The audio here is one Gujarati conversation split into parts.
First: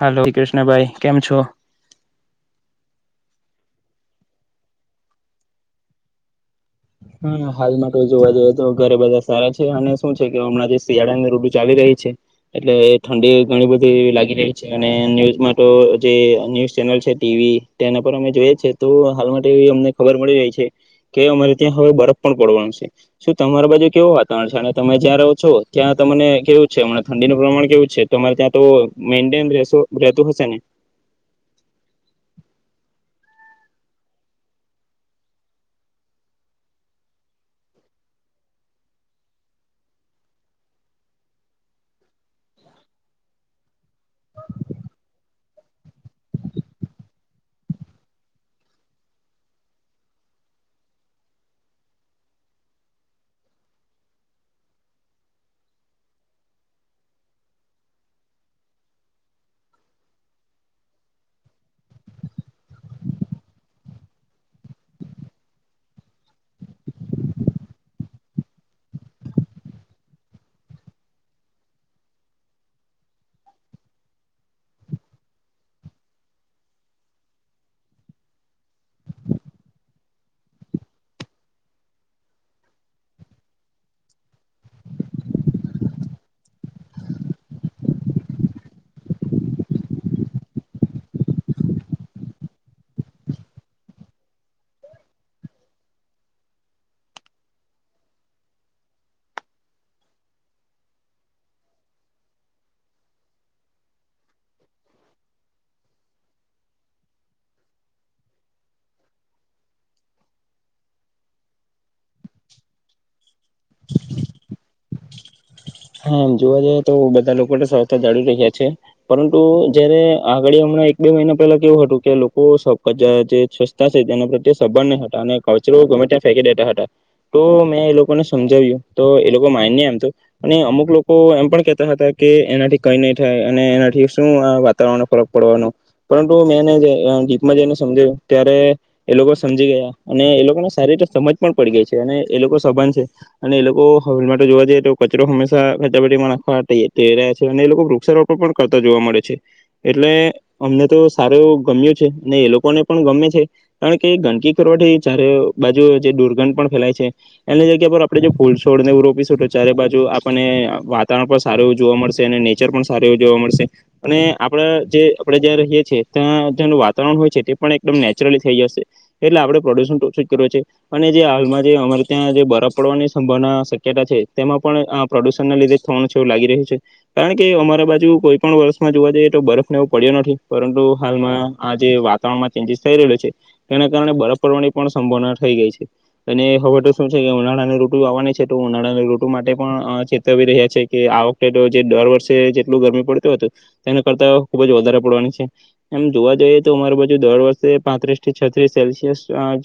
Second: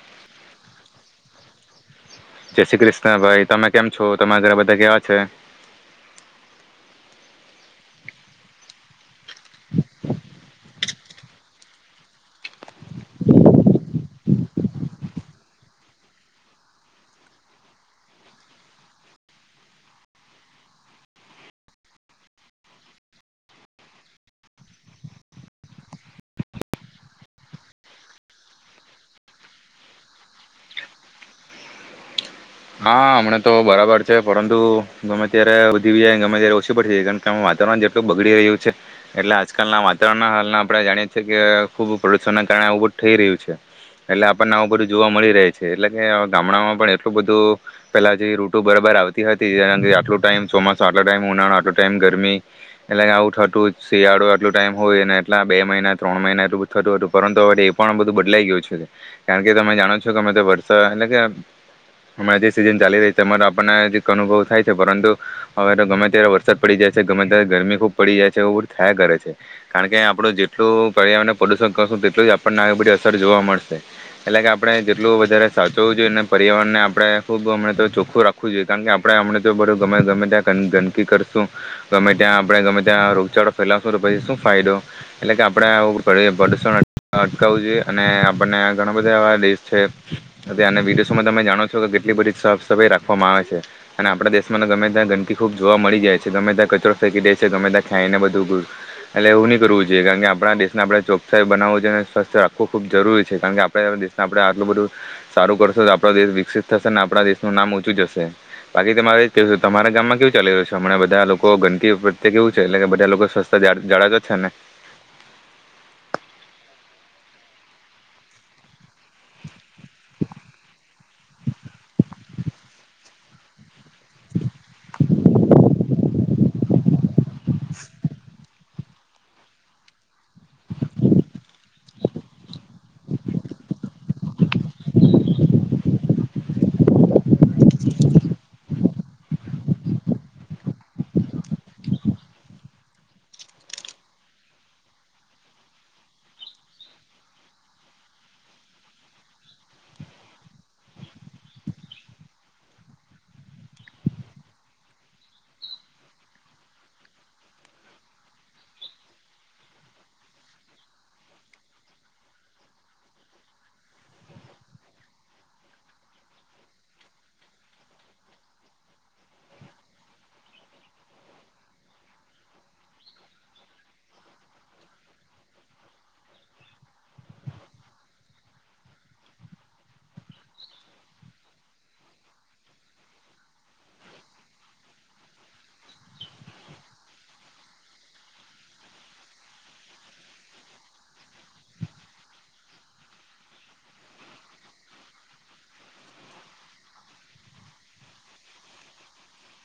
હલો કૃષ્ણભાઈ કેમ છો જય શ્રી કૃષ્ણ ભાઈ તમે કેમ છો તમારા ઘરા બધા કેવા છે? હા હાલ માટે જોવા જઈએ તો ઘરે બધા સારા છે અને શું છે કે હમણાં જે શિયાળાને ઋતુ ચાલી રહી છે એટલે ઠંડી ઘણી બધી લાગી રહી છે અને ન્યુઝ માટે જે ન્યુઝ ચેનલ છે ટીવી તેના પર અમે જોઈએ છે તો હાલ માટે એવી અમને ખબર મળી રહી છે કે અમારે ત્યાં હવે બરફ પણ પડવાનો છે શું તમારા બાજુ કેવું વાતાવરણ છે અને તમે જ્યાં રહો છો ત્યાં તમને કેવું છે ઠંડીનું પ્રમાણ કેવું છે તમારે ત્યાં તો મેઇન્ટેન રહેતું હશે ને હા હમણાં તો બરાબર છે પરંતુ ગમે ત્યારે વધી જાય ગમે ત્યારે ઓછી પડી જાય છે કારણ કે આ વાતાવરણ જેટલું બગડી રહ્યું છે એટલે આજકાલના વાતાવરણના હાલના આપણે જાણીએ છીએ કે ખૂબ પ્રદૂષણનાં કારણે આવું બધું થઈ રહ્યું છે એટલે આપણને આવું બધું જોવા મળી રહે છે એટલે કે ગામડામાં પણ એટલું બધું પેલા જે રૂતું બરાબર આવતી હતી કારણ કે આટું ટાઈમ ચોમાસું આટલો ટાઈમ ઉનાળો આટલો ટાઈમ ગરમી એટલે કે આવું થતું શિયાળો આટલુ ટાઈમ હોય અને એટલા બે મહિના ત્રણ મહિના એટલુ બધુ થતું હતું પરંતુ હવે એ પણ બધું બદલાઈ ગયું છે કારણ કે તમે જાણો છો કે અમે તો વરસાદ એટલે કે હમણાં જે સિઝન ચાલી રહી છે અમારો આપણને અનુભવ થાય છે પરંતુ હવે તો ગમે ત્યારે વરસાદ પડી જાય છે ગમે ત્યારે ગરમી ખૂબ પડી જાય છે એવું બધું થયા કરે છે કારણ કે આપણું જેટલું પર્યાવરણ પ્રદુષણ કરશું તેટલું જ આપણને આ બધી અસર જોવા મળશે એટલે કે આપણે જેટલું વધારે સાચવવું જોઈએ અને પર્યાવરણને આપણે આપણે ખૂબ હમણા તો ચોખ્ખું રાખવું જોઈએ કારણ કે આપણે હમણા તો બધું ગમે ગમે ત્યાં ગંદકી કરશું ગમે ત્યાં આપણે ગમે ત્યાં રોગચાળો ફેલાવશું તો પછી શું ફાયદો એટલે કે આપણે પ્રદૂષણ અટકાવવું જોઈએ અને આપણને ઘણા બધા એવા દેશ છેના વિડીસોમાં તમે જાણો છો કે કેટલી બધી સાફ સફાઈ રાખવામાં આવે છે અને આપણા દેશમાં તો ગમે ત્યાં ગંદકી ખૂબ જોવા મળી જાય છે ગમે ત્યાં કચરો ફેંકી દાય છે ગમે ત્યાં ખાઈને બધું એટલે એવું નહીં કરવું જોઈએ કારણ કે આપણા દેશને આપણે ચોકસાઈ બનાવવીું જોઈ અને સ્વસ્થ રાખવું ખૂબ જરૂરી છે કારણ કે આપણે દેશને આપણે આટલું બધું સારું કરશું તો આપણો દેશ વિકસિત થશે ને આપણા દેશનું નામ ઊંચું જ હશે બાકી તમા મારે તમારા ગામમાં કેવું ચાલી રહ્યું છે હમણાંધા લોકો ગંદકી કેવું છે એટલે કે બધા લોકો સ્વસ્થા જાળ જાળવે છેને હામ જોવા જઈએ તો બધા લોકો સ્વસ્થા જાળ રહ્યા છે પરંતુ જયારે આગળ હમણાં એક બે મહિના પહેલા કેવું હતું કે લોકો જે સ્વચ્છતા છે તેના પ્રત્યે સબંધ નહીં હતા અને કચરો ગમે ત્યાં ફેંકી દેતા હતા તો મેં એ લોકોને સમજાવ્યું તો એ લોકો માન્યા આમતો અને અમુક લોકો એમ પણ કેહેતા હતા કે એનાથી કઈ નહી થાય અને એનાથી શું વાતાવરણનો ફરક પડવાનો પરંતુ મેં એને ગીતમાં જઈને સમજ્યું ત્યારે એ લોકો સમજી ગયા અને એ લોકોને સારી રીતે સમજ પણ પડી ગઈ છે અને એ લોકો સભાન છે અને એ લોકો હેલમે જોવા જઈએ તો કચરો હંમેશા કચરાબેટીમાં નાખવા રહ્યા છે અને એ લોકો વૃક્ષારોપણ પણ કરતા જોવા મળે છે એટલે અમને તો સારું એવું ગમ્યું છે ને એ લોકોને પણ ગમે છે કારણ કે ગંદકી કરવાથી ચારે બાજુ જે દુર્ગંધ પણ ફેલાય છે એની જગ્યા પર આપડે જે ફૂલ છોડ ને રોપી શું ચારે બાજુ આપણને વાતાવરણ પણ સારું એવું જોવા મળશે અને નેચર પણ સારું એવું જોવા મળશે અને આપણા જે આપણે જ્યાં રહીએ છીએ ત્યાં ત્યાંનું વાતાવરણ હોય છે તે પણ એકદમ નેચરલી થઈ જશે એટલે આપણે પ્રદૂષણ તોછું જ કર્યું છે અને જે હાલમાં જે અમારે ત્યાં જે બરફ પડવાની સંભાવના શક્યતા છે તેમાં પણ આ પ્રદુષણને લીધે થવાનું છે એવું લાગી રહ્યું છે કારણ કે અમારા બાજુ કોઈ પણ વર્ષમાં જોવા જઈએ તો બરફને એવો પડ્યો નથી પરંતુ હાલમાં આ જે વાતાવરણમાં ચેન્જીસ થઈ રહલો છે તેના કારણે બરફ પડવાની પણ સંભાવના થઈ ગઈ છે અને હવે તો શું છે કે ઉનાળાની ઋતુ આવવાની છે તો ઉનાળાની ઋતુ ઋતુ માટે પણ ચેતવી રહ્યા છે કે આ વખતે જે દર વર્ષે જેટલું ગરમી પડતું હતું તેના કરતાં ખુબ જ વધારે પડવાની છે એમ જોવા જઈએ તો અમારી બાજુ દર વર્ષે પાંત્રીસ થી છત્રીસ સેલ્સિયસ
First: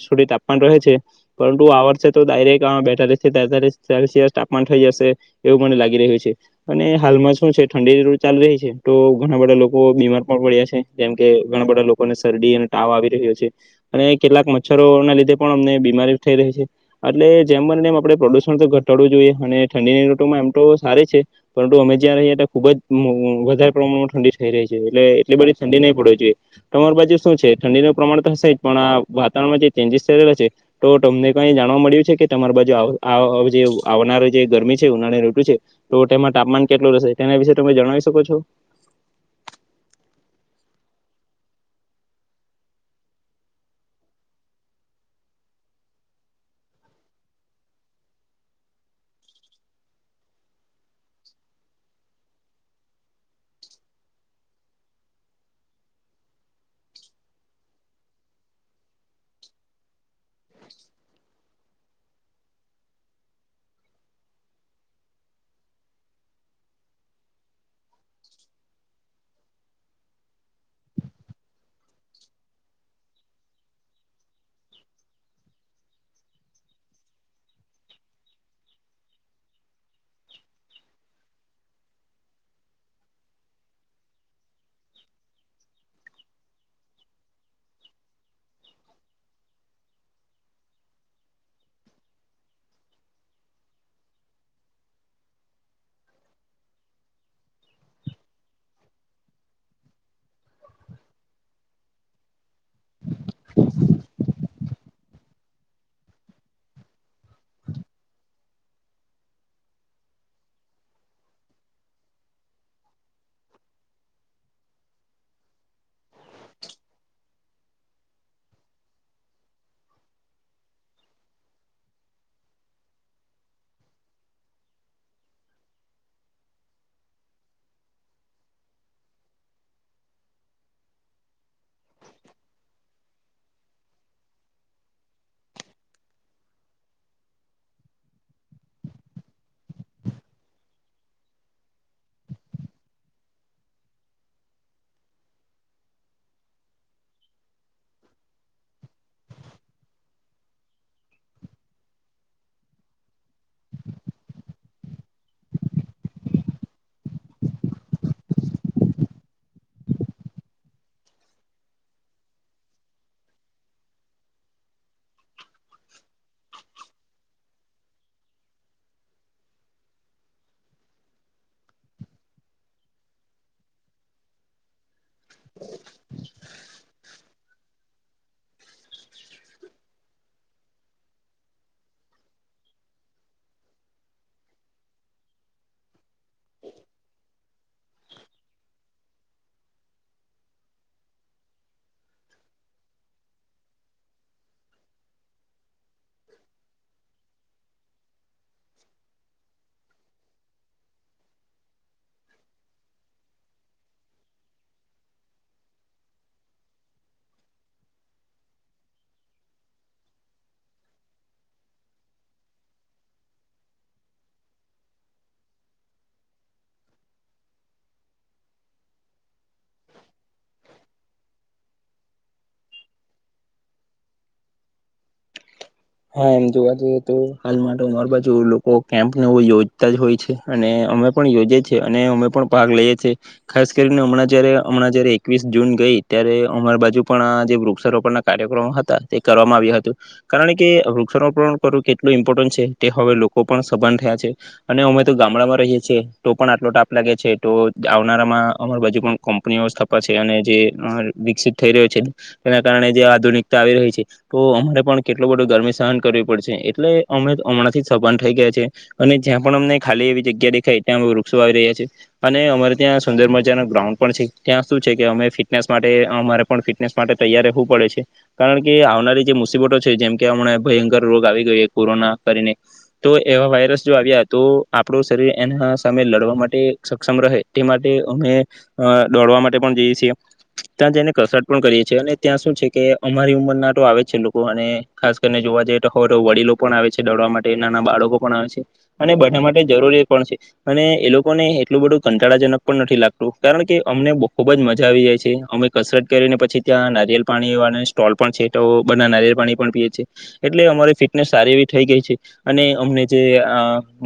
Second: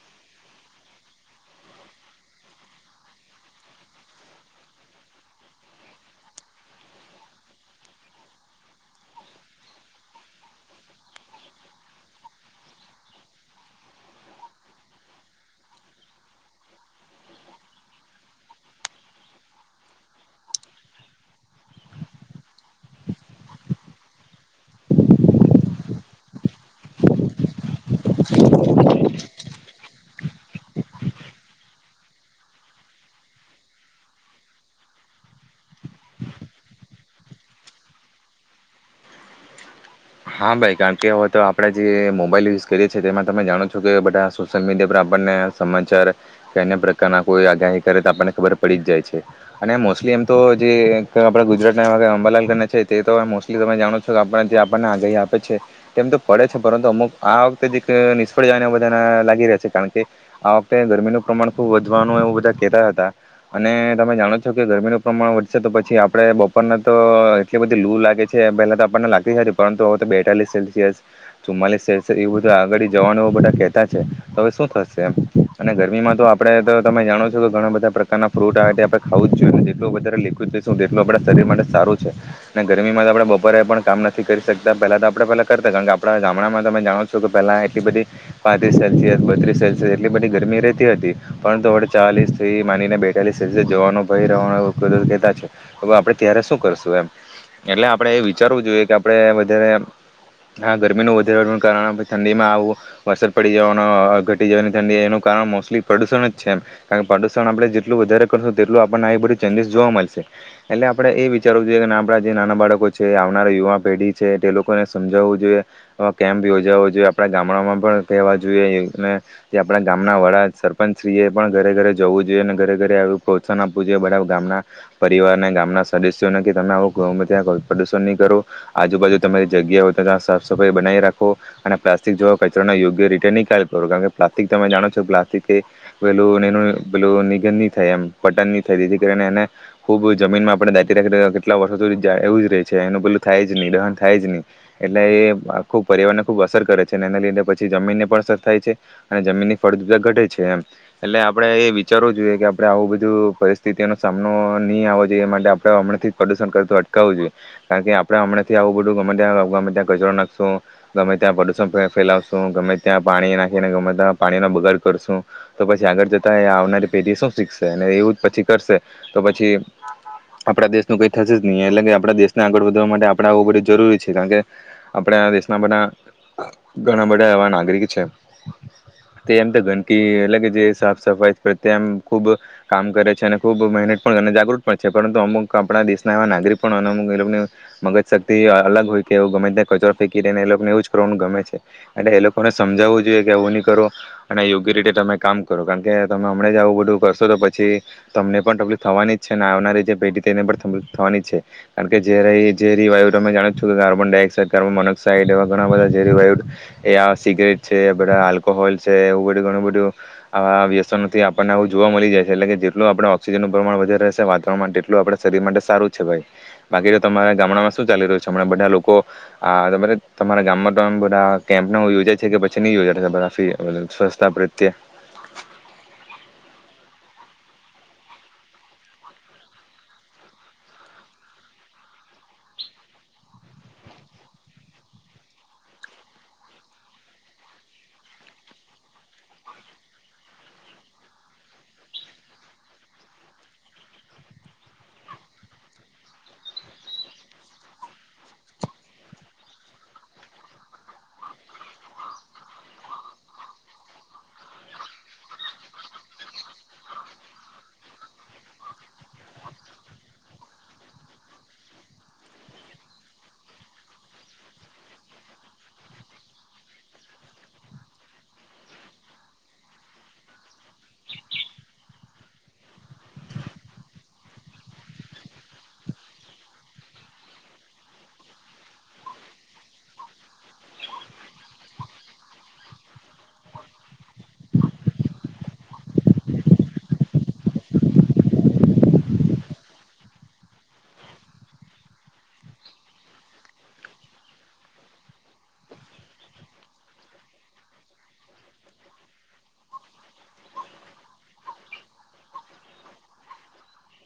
સુધી તાપમાન રહે છે પરંતુ આ વર્ષે તો ડાયરેક્ટ બેતા લીસ થી તેતાલીસ સેલ્સિયસ તાપમાન થઈ જશે એવું મને લાગી રહ્યું છે અને હાલમાં શું છે ઠંડીની ઋતુ ચાલી રહી છે તો ઘણા બધા લોકો બીમાર પણ પડ્યા છે જેમ કે ઘણા બધા લોકોને શરદી અને તાવ આવી રહ્યો છે અને કેટલાક મચ્છરો ના લીધે પણ અમને બીમારી થઈ રહી છે એટલે જેમ બને એમ આપણે પ્રદુષણ તો ઘટાડવું જોઈએ અને ઠંડીની ઋટુમાં એમ તો સારી છે પરંતુ અમે જ્યાં રહીએ ત્યાં ખુબ જ વધારે પ્રમાણમાં ઠંડી થઈ રહી છે એટલે એટલી બધી ઠંડી નહીં પડ જોઈએ તમારી બાજુ શું છે ઠંડીનું પ્રમાણ તો હશે જ પણ આ વાતાવરણમાં જે ચેન્જીસ થયલા છે તો તમને ક જાણવા મળ્યું છે કે તમારી બાજુ જે આવનાર જે ગરમી છે ઉનાળાની ઋતુ છે તો તેમાં તાપમાન કેટલું રહેશે તેના વિશે તમે જણાવી શકો છો? હા ભાઈ કારણ કે હવે તો આપણેે જે મોબાઈલ યુઝ કરીએ તેમાં તમે જાણો છો કે બધા સોશિયલ મીડિયા પર આપણને સમાચાર કે અન્ય પ્રકારના કોઈ આગાહી કરે તો આપણને ખબર પડી જ જાય છે અને મોસ્ટલી એમ તો જે આપડા ગુજરાતના અંબાલાલ છે તે તો મોસ્ટલી તમે જાણો છો કે આપ જે પણ આગાહી આપે છે તેમ તો પડે છે પરંતુ અમુક આ વખતે જ એક નિષ્ફળ જાયને બધા લાગી રહ છે કારણ કે આ વખતે ગરમીનું પ્રમાણ ખુબ વધવાનું એવું બધા કેતા હતા અને તમે જાણો છો કે ગરમીનું પ્રમાણ વધશે તો પછી આપડે બપોરના તો એટલી બધી લૂ લાગે છે પહેલા તો આપણને લાગતી હતી પરંતુ હવે તો બેતાલીસ સેલ્સિયસ ચુમ્માલીસ સેલ્સિયસ એવું બધું આગળી જવાનું એ બધા કહેતા છે તો હવે શું થશે એમ અને ગરમીમાં તો આપણે તો તમે જાણો છો કે ઘણા બધા પ્રકારના ફ્રૂટ આ રીતે આપણે ખાવું જ જોઈએ ને જેટલું વધારે લિક્વિડ થઈશું તેટલું આપણા શરીર માટે સારું છે અને ગરમીમાં તો આપણે બપરે પણ કામ ન નથી કરી શકતા પહેલાં તો આપણે પહેલાં કરતા કારણ કે આપણા ગામડામાં તમે જાણો છો કે પહેલાં એટલી બધી પાંત્રીસ સેલ્સિયસ બત્રીસ સેલ્સિયસ એટલી બધી ગરમી રહેતી હતી પરંતુ આપણે ચાલીસથી માનીને બેતાલીસ સેલ્સિયસ જોવાનો ભય રહેવાનો કહેતા છે તો આપણે ત્યારે શું કરશું એમ એટલે આપણે એ વિચારવું જોઈએ કે આપણે વધારે આ ગરમીનું વધારનું કારણ ઠંડીમાં આવું વરસાદ પડી જવાનો ઘટી જવાની ઠંડી એનું કારણ મોસ્ટલી પ્રદુષણ જ છે એમ કારણ કે પ્રદુષણ આપણે જેટલું વધારે કરશું તેટલું આપણને આ બધું ચેન્જીસ જોવા મળશે એટલે આપણે એ વિચારવું જોઈએ કે આપણા જે નાના બાળકો છે આવનારા યુવા પેઢી છે તે લોકોને સમજાવવું જોઈએ આ કેમ્પ યોજાવો જોઈએ આપણા ગામડામાં પણ કહેવા જોઈએ અને જે આપણા ગામના વડા સરપંચશ્રીએ પણ ઘરે ઘરે જવું જોઈએ અને ઘરે ઘરે એું પ્રોત્સાહન આપવું જોઈએ બરાા ગામના પરિવારને ગામના સદસ્યોને કે તમે આવો ગમાં ત્યાં કોઈ પ્રદુશણ નહીં કરો. આજુબાજુ તમારી જગ્યા હો ત્યાં સાફ સફાઈ બનાવી રાખો અને પ્લાસ્ટિક જોવા કચરોના યોગ્ય રીતે નિકાલ કરો કારણ કે પ્લાસ્ટિક તમે જાણો છો પ્લાસ્ટિક એ પેલું પેલું નિગન ન થાય એમ પટન નહી થાય જેથી કરીને એને ખુબ જમીનમાં આપા રાખી કેટલા વર્ષો સુધી એવું જ રહે છે એનું પલું થાય જ નહી દહન થાય જ નહી એટલે એ આખુ પર્યાવરણને ખૂબ અસર કરે છે અને એને લીધને પછી જમીનને પણ અસર થાય છે અને જમીનની ફળજા ઘટે છે એમ એટલે આપણેે એ વિચારવું જોઈએ કે આપણે આવું બધું પરિસ્થિતિઓનો સામનો નહીં આવવો જોઈએ એ માટે આપણે હમણાંથી પ્રદુષણ કરું અટકાવવું જોઈએ કારણ કે આપણે હમણાંથી આવું બધું ગમે ત્યાં ગમે ત્યાં કચરો નાખશું ગમે ત્યાં પ્રદુષણ ફેલાવશું ગમે ત્યાં પાણી નાખીને ગમે ત્યાં પાણીનો બગાડ કરશું તો પછી આગળ જતા આવના રી પેઢી શું શીખશે અને એવું જ પછી કરશે તો પછી આપણા દેશનું કઈ થશે જ નહી એટલે કે આપણા દેશને આગળ માટે આપણેે આવવું બધું જરૂરી છે કારણ કે આપડે દેશમાં બધા ઘણા બધા એવા ના [unintelligible] તેમ તો ગંદકી એટલે કે જે સાફ સફાઈ પ્રત્યે આમ ખુબ કામ કરે છે અને ખુબ મહેનત પણ જાગૃત પણ છે પરંતુ અમુક આપણા દેશના એવા નાગરિક પણ અને અમુક એ લોકો મગજ શક્તિ અલગ હોય કે એું ગમે ત્યાં કચરો ફેંકી ને એ લોકોને એવું જ કરો ગમે છે એટલે એ લોકોને સમજાવવું જોઈએ કે એવું નહી કરો અને યોગ્ય રીતે તમે કામ કરો કારણ કે તમે હમણાં જ આવું બધું કરશો તો પછી તમને પણ તકલીફ થવાની જ છે અને આવનારી જે પેઢી હતી એને પણ તલીફ થવાની જ છે કારણ કે જે ર ઝેરી વાયુ તમે જાણો છો કે કાર્બન ડાયોક્સાઇડ કાર્બન મોનોક્સાઇડ એવા ઘણા બધા ઝેરી વાયુ એ સિગરેટ છે બધા આલ્કોહોલ છે એવું બધ ઘણું બધ આવા વ્યસનોથી આપણને આવ જોવા મળી જાય છે એટલે કે જેટલું આપણે ઓક્સિજનનુંું પ્રમાણ વધારે રહેશે વાતાવરણ તેટલું આપ શરીર માટે સારું છે ભાઈ બાકી તો તમારા ગામડામાં શું ચાલી રહ્યું છે હમણાં બધા લોકો આ તમારા ગામમાં તો બધા કેમ્પ ન યોજાય છે કે પછી નહી યોજાી સ્વચછતા પ્રત્યે હા એમ જોવા જઈએ તો હાલ માટે અમાર બાજુ લોકો કેમ્પને યોજતા જ હોય છે અને અમે પણ યોજએ છીએ અને અમે પણ ભાગ લઈએ છેએ ખાસ કરીને હમણાં જ હમણાં જ એકવીસ જૂન ગઈ ત્યારે અમાર બાજુ પણ આ જે વૃક્ષારોપણ ના કાર્યક્રમો હતા તે કરવામાં આવ્યા હત કારણ કે વૃક્ષારોપણ કરવું કેટલું ઇમ્પોર્ટન્ટ છે તે હવે લોકો પણ સભન થયા છે અને અમે તો ગામડામાં રહીએ છએ તો પણ આટલો ટાપ લાગે છે તો આવનારામાં અમાર બાજુ પણ કંપનીઓ સ્થપે છે અને જે વિકસિત થઈ રહ્યો છે તેના કારણે જે આધુનિકતા આવી રહી છે તો અમારે એટલો બધો ગરમી સહન કરવી પડ છે એટલે અમે હમણાંથી જ સભાન થઈ ગયા છે અને જ્યાં પણ અમને ખાલી એવી જગ્યા દેખાય ત્યાં અ વૃક્ષો આવી રહ્યા છે અને અમારે ત્યાં સુંદર મજાનો ગ્રાઉન્ડ પણ છે ત્યાં શું છે કે અમે ફિટનેસ માટે અમારે પણ ફિટનેસ માટે તૈયાર રહેવું પડે છે કારણ કે આવનારી જે મુસીબતો હમણા ભયંકર રોગ આવી ગયો કોરોના કરીને તો એવા વાયરસ જો આવ્યા તો આપડું શરીર એના સામે લડવા માટે સક્ષમ રહે તે માટે અમે દોડવા માટે પણ જઈએ છીએ ત્યાં જને કસરત પણ કરીએ છીએ અને ત્યાં શું છે કે અમારી ઉંમરના તો આવે જ છે લોકો અને ખાસ કરીને જોવા જઈએ તો હોય તો વડીલો પણ આવે છે દડવા માટે નાના બાળકો પણ આવે છે અને બધા માટે જરૂરી પણ છે અને એ લોકોને એટલું બધું કંટાળાજનક પણ નથી લાગતું કારણ કે અમને ખુબ જ મજા આવી જાય છે અમે કસરત કરીને પછી ત્યાં નારિયે પાણી વાળા સ્ટોલ પણ છે તો બધા નારિયળ પાણી પણ પીએી એટલે અમારી ફિટનેસ સારી એવી થઈ ગઈ છે અને અમને જે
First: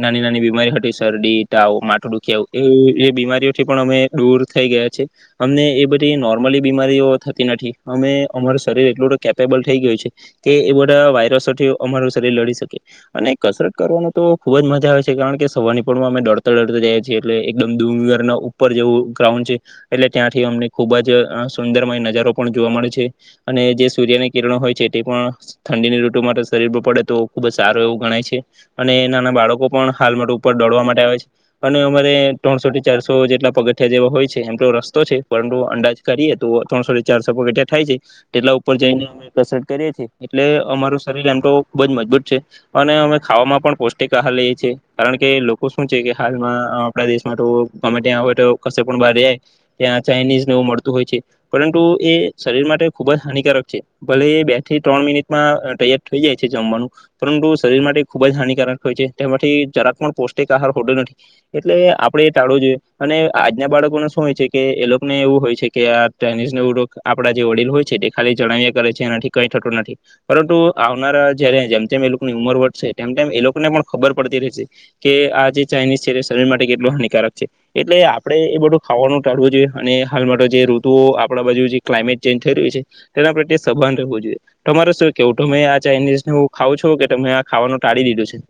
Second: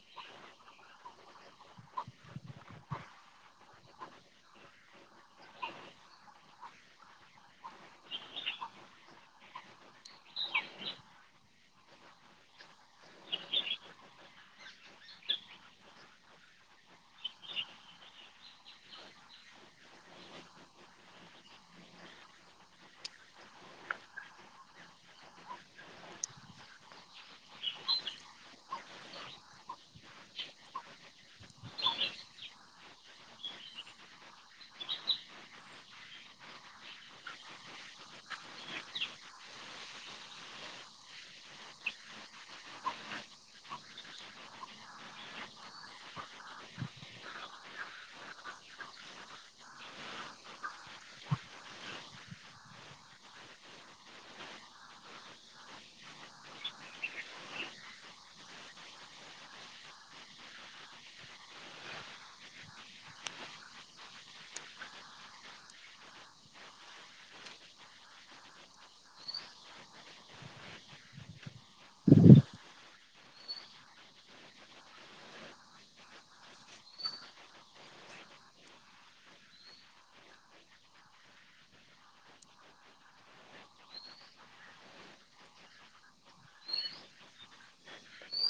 નાની નાની બીમારી હતી શરડી તાવ માટું દુખ્યાવ એ એ બીમારીઓથી પણ અમે દૂર થઈ ગયા છે અમને એ બધી નોર્મલી બીમારીઓ થતી નથી અમે અમારું શરીર એટલુંધ કેપેબલ થઈ ગયું છે કે એ બધા વાયરસોથી અમારું શરીર લડી શકે અને કસરત કરવાનો તો ખુબ જ મજા આવે છે કારણ કે સવારની પણમાં અમે ડરતા ડરતા જાય છીએ એટલે એકદમ દૂર ઉપર જેવું ગ્રાઉન્ડ છે એટલે ત્યાંથી અમને ખુબ જ સુંદરમય નજારો પણ જોવા મળે છે અને જે સૂર્યની કિરણો હોય છે તે પણ ઠંડીની ઋતુ માટે શરીર પડે તો ખુબ જ સારું એવું ગણાય છે અને નાના બાળકો પણ હાલ માટે ઉપર દોડવા માટે આવે છે અને અમારે ત્રણસો થી ચારસો જેટલા પગથિયા જેવા હોય છે એમ તો રસ્તો છે પરંતુ અંદાજ કરીએ તો ત્રણસો થી ચારસો પગથિયા થાય છેાય તેટલા ઉપર જઈને અ ક કરીએ છીએ એટલે અમારું શરીર એમ તો ખૂબ જ મજબૂત છે અને અમે ખાવામાં પણ પૌષ્ટિક આહાર લઈએ છીએ કારણ કે લોકો શું છે કે હાલમાં આપણા દેશમાં તો ગમે ત્યાં હો તો કશે પણ બહાર જાય ત્યાં ચાઇનીઝને એવું મળતું હોય છે પરંતુ એ શરીર માટે ખૂબ જ હાનિકારક છે ભલે એ બે થી ત્રણ મિનિટમાં તૈયાર થઈ જાય છે જમવાનું પરંતુ શરીર માટે ખુબ જ હાનિકારક હોય છે તેમાંથી જરાક પણ પૌષ્ટિક આહાર હોતો નથી એટલે આપણેે એ ટાળવો જોઈએ અને આજના બાળકોને શું હોય છે કે એ લોકોને એવું હોય છે કે આ ચાઇનીઝનો આપણા જે વડીલ હોય છે તે ખાલી જણાવ્યા કરે છે એનાથી કઈ થતું નથી પરંતુ આવનારા જય્યારે જેમ તેમમ એ લોકો ની ઉંમર વટશે તેમ તેમ એ લોકોને પણ ખબર પડતી રહે છે કે આ જે ચાઇનીઝ છે એ શરીર માટે કેટલું હાનિકારક છે એટલે આપડણે એ બધું ખાવાનું ટાળવું જોઈએ અને હાલ માટે જે ઋતુઓ આપણા બાજુ જે ક્લાઇમેટ ચેન્જ થઈ રહ્યું છે તેના પ્રત્યે સબાન રહેવું જોઈએ તમાર શું કેવું તમે આ ચાઇનીઝને હ ખાવ છો કે તમે આ ખાવાનું ટાળી દીધું છે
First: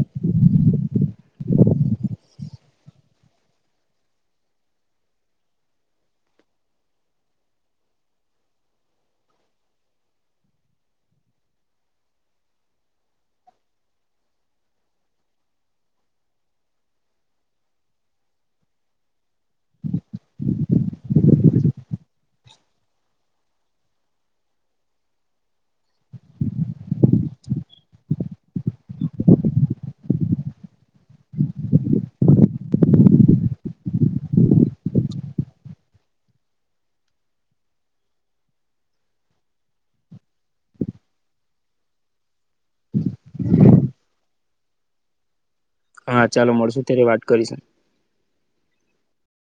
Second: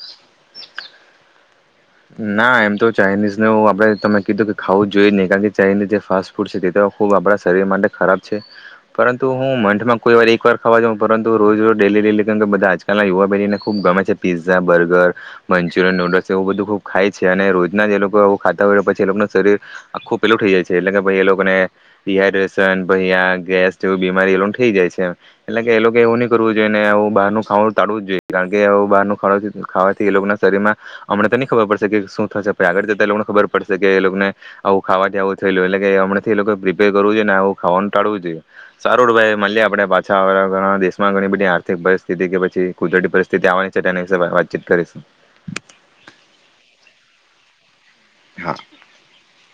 ના એમ તો ચાઇનીઝને આપણેે તમે કીધું કે ખાવું જ જોઈ જ નહીિ કારણ કે ચાઇનીઝ જે ફાસ્ટ ફૂડ છે તે તો ખૂબ આપણા શરીર માટે ખરાબ છે પરંતુ હું મંથમાં કોઈ વાર એક વાર ખાવા જાઉં પરંતુ રોજ રોજ ડેલી લેલી કેમ કે બધા આજકાલ યુવા બહેનેુબ ગમે છે પીઝા બર્ગર મંચુરિયન નુડલ્સ એવું બધું ખૂબ ખાય છે અને રોજના જ એ લોકો આવું ખાતા હોય પછી એ લોકોનું શરીર આખું પેલું થઈ જાય છે એટલે કે ભાઈ એ લોકોને તિહ રસન બૈયા ગેસ જેવી બીમારી એ લોકોને થઈ જાય છેમ એટલે કે એ લોકો એવું નહી કરવું જોઈએનેું બહારનું ખાવાનું ટાવું જ જોઈએ કારણ કે બહારનું ખ ખાવાથી એ લોકો ના શરીરમાં અમને તો નહી ખબર પડશે શું થશે આગળ એ લોકોને ખબર પડશે કે એ લોકોને આવું ખાવાથી આવું થયે એટલે કે હમણાથી એ લોકો પ્રિપેર કરવું જોઈએને આવું ખવાનું ટાળવું જોઈએ સારું ભ માે આપણે પાછા ઘણા દેશમાં ઘણી બધી આર્થિક પરિસ્થિતિ કે પછી કુદરતી પરિસ્થિતિ આવવાની છે તેના વિ વાતચીત કરીશું હા ચાલો મળશુ ત્યારે વાત કરીશ હા